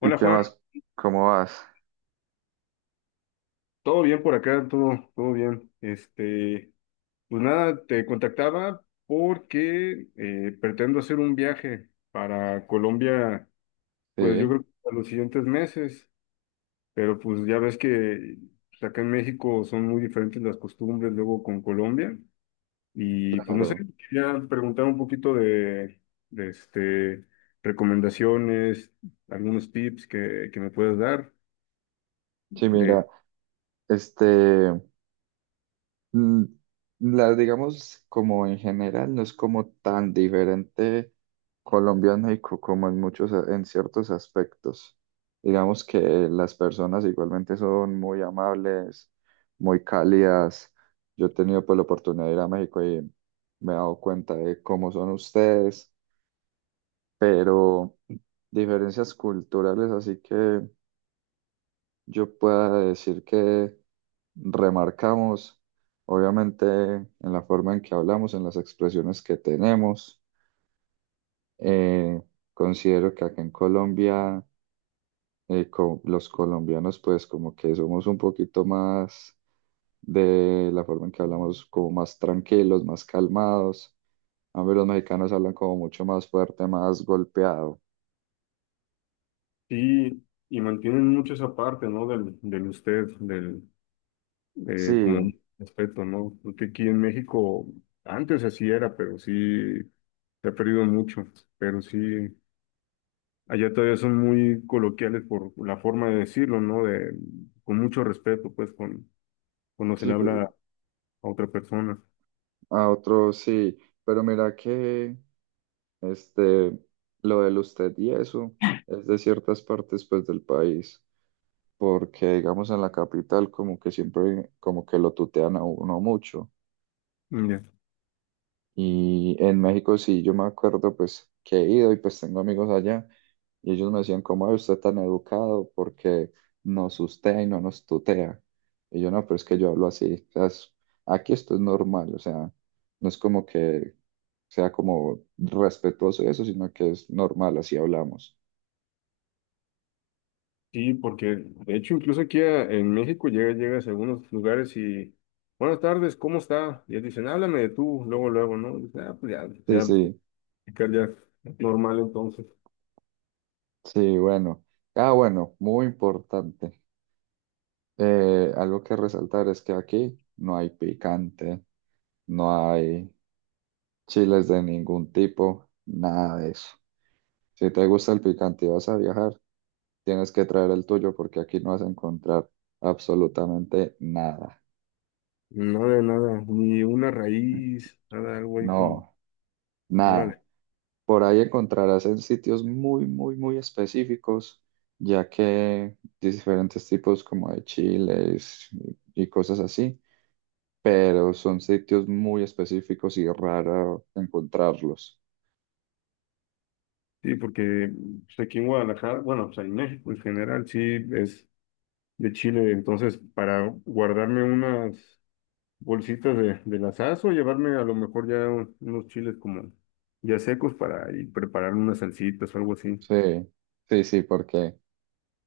¿Y Hola qué Juan, más? ¿Cómo vas? todo bien por acá, todo bien. Pues nada, te contactaba porque pretendo hacer un viaje para Colombia, pues yo Sí, creo que a los siguientes meses, pero pues ya ves que pues, acá en México son muy diferentes las costumbres luego con Colombia y pues no sé, claro. quería preguntar un poquito de recomendaciones, algunos tips que me puedas dar. Sí, mira, De este, mm, la digamos como en general no es como tan diferente Colombia a México como en muchos, en ciertos aspectos. Digamos que las personas igualmente son muy amables, muy cálidas. Yo he tenido pues la oportunidad de ir a México y me he dado cuenta de cómo son ustedes, pero diferencias culturales, así que yo pueda decir que remarcamos, obviamente, en la forma en que hablamos, en las expresiones que tenemos. Eh, Considero que acá en Colombia, los colombianos, pues como que somos un poquito más de la forma en que hablamos, como más tranquilos, más calmados. A ver, los mexicanos hablan como mucho más fuerte, más golpeado. Sí, y mantienen mucho esa parte, ¿no? Del usted, del, Sí, de, como respeto, ¿no? Porque aquí en México antes así era, pero sí se ha perdido mucho, pero sí, allá todavía son muy coloquiales por la forma de decirlo, ¿no? De, con mucho respeto, pues, con, cuando se le sí, habla a otra persona. a otros sí, pero mira que... Este, lo del usted y eso es de ciertas partes pues del país, porque digamos en la capital como que siempre como que lo tutean a uno mucho. Ya. Y en México sí, yo me acuerdo pues que he ido y pues tengo amigos allá y ellos me decían, ¿cómo es usted tan educado? Porque nos ustea y no nos tutea. Y yo no, pero es que yo hablo así, o sea, aquí esto es normal, o sea, no es como que sea como respetuoso y eso, sino que es normal, así hablamos. Sí, porque de hecho incluso aquí en México llegas a algunos lugares y buenas tardes, ¿cómo está? Y ellos dicen, háblame de tú, luego, luego, ¿no? Y dices, ah, pues ya, Sí, ya, sí, platicar ya normal entonces. sí, bueno. Ah, bueno, muy importante. Algo que resaltar es que aquí no hay picante, no hay chiles de ningún tipo, nada de eso. Si te gusta el picante y vas a viajar, tienes que traer el tuyo porque aquí no vas a encontrar absolutamente nada. Nada, de nada, ni una raíz, nada, algo ahí como, No, órale. nada. Por ahí encontrarás en sitios muy, muy, muy específicos, ya que diferentes tipos como de chiles y cosas así, pero son sitios muy específicos y raro encontrarlos. Sí, porque pues, aquí en Guadalajara, bueno, pues en México en general, sí, es de Chile, entonces para guardarme unas bolsitas de las o llevarme a lo mejor ya unos chiles como ya secos para ir preparar unas salsitas o algo así. Sí, sí, sí, porque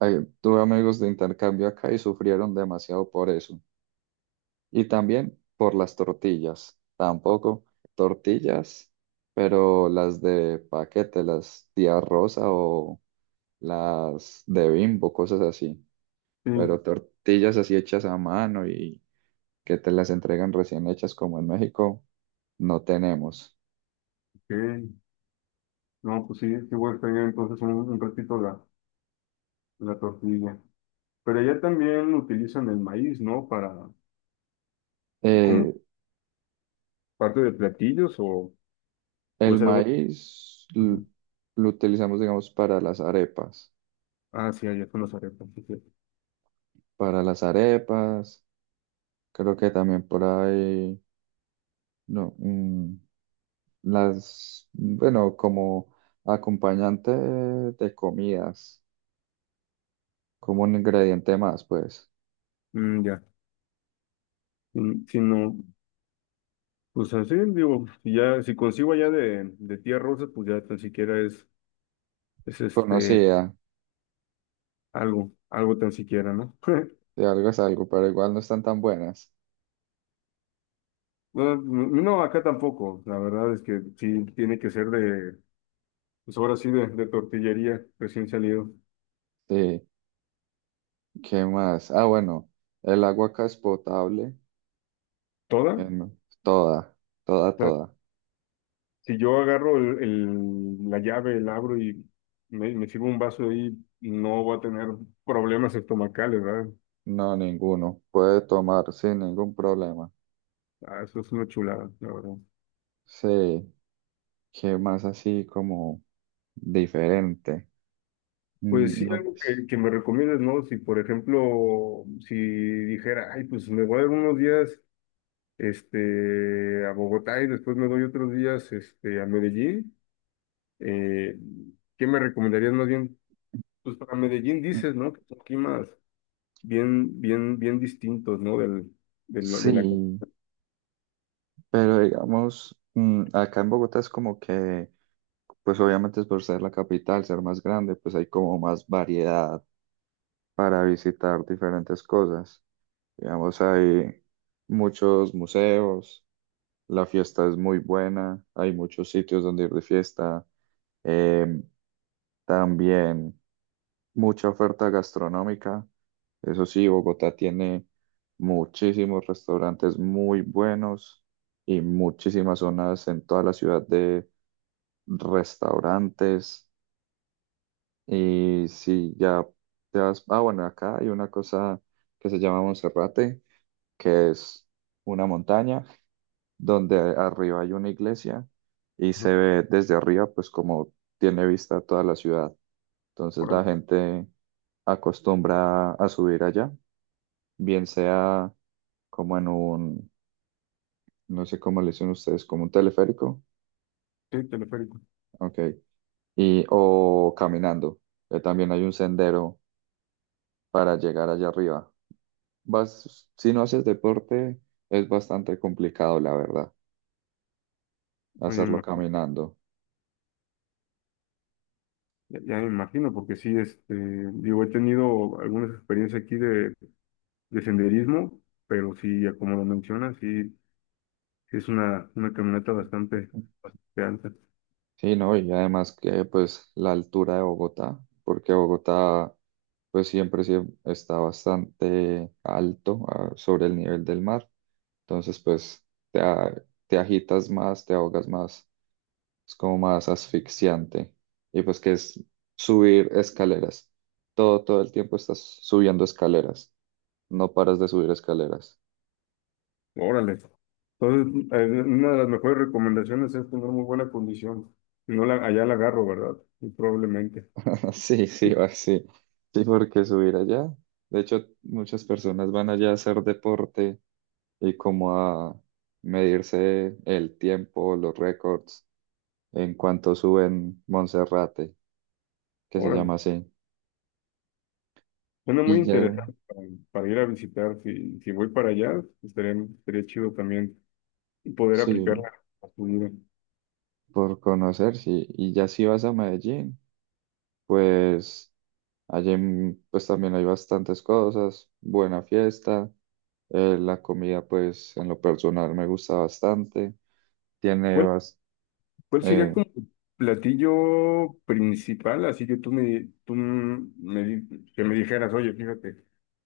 tuve amigos de intercambio acá y sufrieron demasiado por eso. Y también por las tortillas, tampoco tortillas, pero las de paquete, las Tía Rosa o las de Bimbo, cosas así. Sí, Pero tortillas así hechas a mano y que te las entregan recién hechas como en México, no tenemos. ok. No, pues sí, sí voy a extrañar entonces un ratito la tortilla. Pero allá también utilizan el maíz, ¿no? Para, como Eh, parte de platillos o El pues algo. maíz l- Ujú. lo utilizamos, digamos, para las arepas. Ah, sí, allá con los arepas. Sí, sí. Para las arepas, creo que también por ahí, no, las, bueno, como acompañante de comidas, como un ingrediente más, pues, Mm, ya. Mm, si no, pues así digo, si ya, si consigo allá de tía Rosa, pues ya tan siquiera es este. conocida, Algo, algo tan siquiera, ¿no? de algo es algo, pero igual no están tan buenas. No, no, acá tampoco. La verdad es que sí tiene que ser de, pues ahora sí, de tortillería recién salido. Sí, ¿qué más? Ah, bueno, el agua acá es potable, ¿Toda? O en toda, toda, sea, toda. si yo agarro la llave, el abro y me sirvo un vaso ahí, no voy a tener problemas estomacales, ¿verdad? No, ninguno. Puede tomar sin ningún problema. Ah, eso es una chulada, la verdad. Sí, que más así como diferente. Pues sí, No, algo pues, que me recomiendes, ¿no? Si, por ejemplo, si dijera, ay, pues me voy a dar unos días este, a Bogotá y después me doy otros días, este, a Medellín. Eh, ¿Qué me recomendarías más bien? Pues para Medellín mm, dices, ¿no? Que son climas bien distintos, ¿no? De la cap- sí, pero digamos, acá en Bogotá es como que, pues obviamente es por ser la capital, ser más grande, pues hay como más variedad para visitar diferentes cosas. Digamos, hay muchos museos, la fiesta es muy buena, hay muchos sitios donde ir de fiesta. em, También, mucha oferta gastronómica. Eso sí, Bogotá tiene muchísimos restaurantes muy buenos y muchísimas zonas en toda la ciudad de restaurantes. Y si ya te vas, ah, bueno, acá hay una cosa que se llama Monserrate, que es una montaña donde arriba hay una iglesia y ¿no? se ve desde arriba, pues como tiene vista toda la ciudad. Entonces Órale, la gente acostumbra a subir allá, bien sea como en un, no sé cómo le dicen ustedes, como un teleférico, sí, teleférico. ok, y, o caminando, que también hay un sendero para llegar allá arriba. Vas, si no haces deporte, es bastante complicado, la verdad, Ya me hacerlo imagino, caminando. Ya me imagino, porque sí, este, digo, he tenido algunas experiencias aquí de senderismo, pero sí, ya como lo mencionas, sí, sí es una caminata bastante alta. Sí, no, y además que pues la altura de Bogotá, porque Bogotá pues siempre, está bastante alto, sobre el nivel del mar. Entonces, pues te, te agitas más, te ahogas más, es como más asfixiante. Y pues que es subir escaleras. Todo, todo el tiempo estás subiendo escaleras, no paras de subir escaleras. Órale. Entonces, una de las mejores recomendaciones es tener muy buena condición. Si no, la, allá la agarro, ¿verdad? Y probablemente. Sí, sí, va, sí. Sí, porque subir allá. De hecho, muchas personas van allá a hacer deporte y como a medirse el tiempo, los récords en cuanto suben Monserrate, que se Órale. llama así. Suena muy Y ya, interesante para ir a visitar. Si, si voy para allá, estaría chido también poder sí, aplicarla a tu vida. por conocer, sí. Y ya si vas a Medellín, pues allí pues también hay bastantes cosas, buena fiesta, la comida pues en lo personal me gusta bastante, tiene, Bueno, ¿cuál sería eh, como tu platillo principal? Así que que me dijeras, oye, fíjate,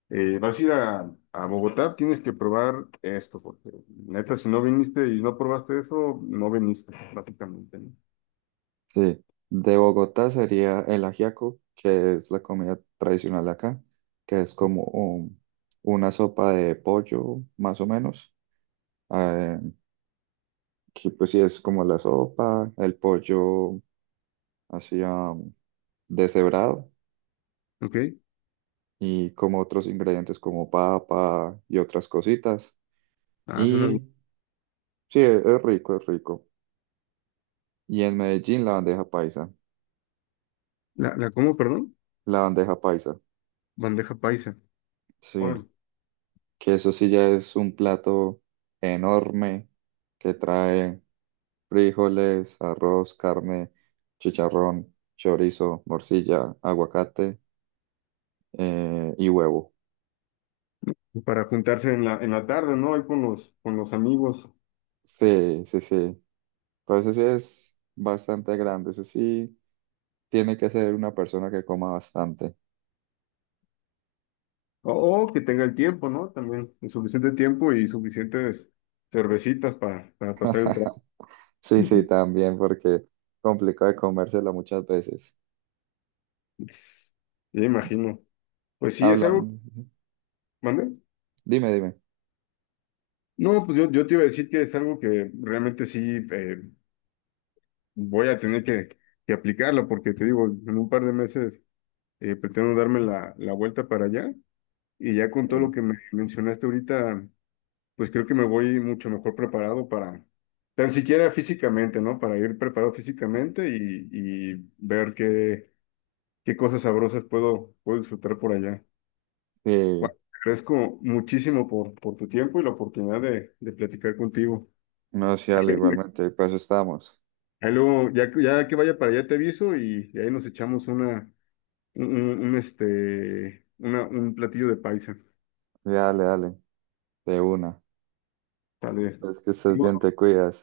vas a ir a Bogotá, tienes que probar esto, porque neta, si no viniste y no probaste eso, no viniste, básicamente, ¿no? sí, de Bogotá sería el ajiaco, que es la comida tradicional de acá, que es como una sopa de pollo, más o menos, eh, que pues sí es como la sopa, el pollo así deshebrado Ok, y como otros ingredientes como papa y otras cositas. ah, suena bien. Y sí, es rico, es rico. Y en Medellín ¿La, la cómo, perdón? la bandeja paisa, Bandeja paisa. sí, Órale. que eso sí ya es un plato enorme que trae frijoles, arroz, carne, chicharrón, chorizo, morcilla, aguacate, y huevo. Para juntarse en en la tarde, ¿no? Ahí con los amigos. Sí, sí, sí. Pero ese sí es bastante grande, ese sí tiene que ser una persona que coma bastante. O, o que tenga el tiempo, ¿no? También, el suficiente tiempo y suficientes cervecitas para pasar el trabajo. Sí, sí, Ujú. también, porque complicado de comérsela muchas veces. Me imagino. Pues sí, es Hablan, algo, ¿mande? dime, dime. No, yo te iba a decir que es algo que realmente sí eh, voy a tener que aplicarlo, porque te digo, en un par de meses pretendo darme la vuelta para allá y ya con todo lo Sí, que me mencionaste ahorita, pues creo que me voy mucho mejor preparado para, tan siquiera físicamente, ¿no? Para ir preparado físicamente y ver qué, qué cosas sabrosas puedo, puedo disfrutar por allá. sí, Bueno, te agradezco muchísimo por tu tiempo y la oportunidad de platicar contigo. no, sí, dale, Ahí, igualmente, para eso estamos. ahí luego, ya, ya que vaya para allá te aviso y ahí nos echamos una, un, este, una, un platillo de paisa. Sí, dale, dale, de una. Tal vez. Es que estés bien, te cuidas.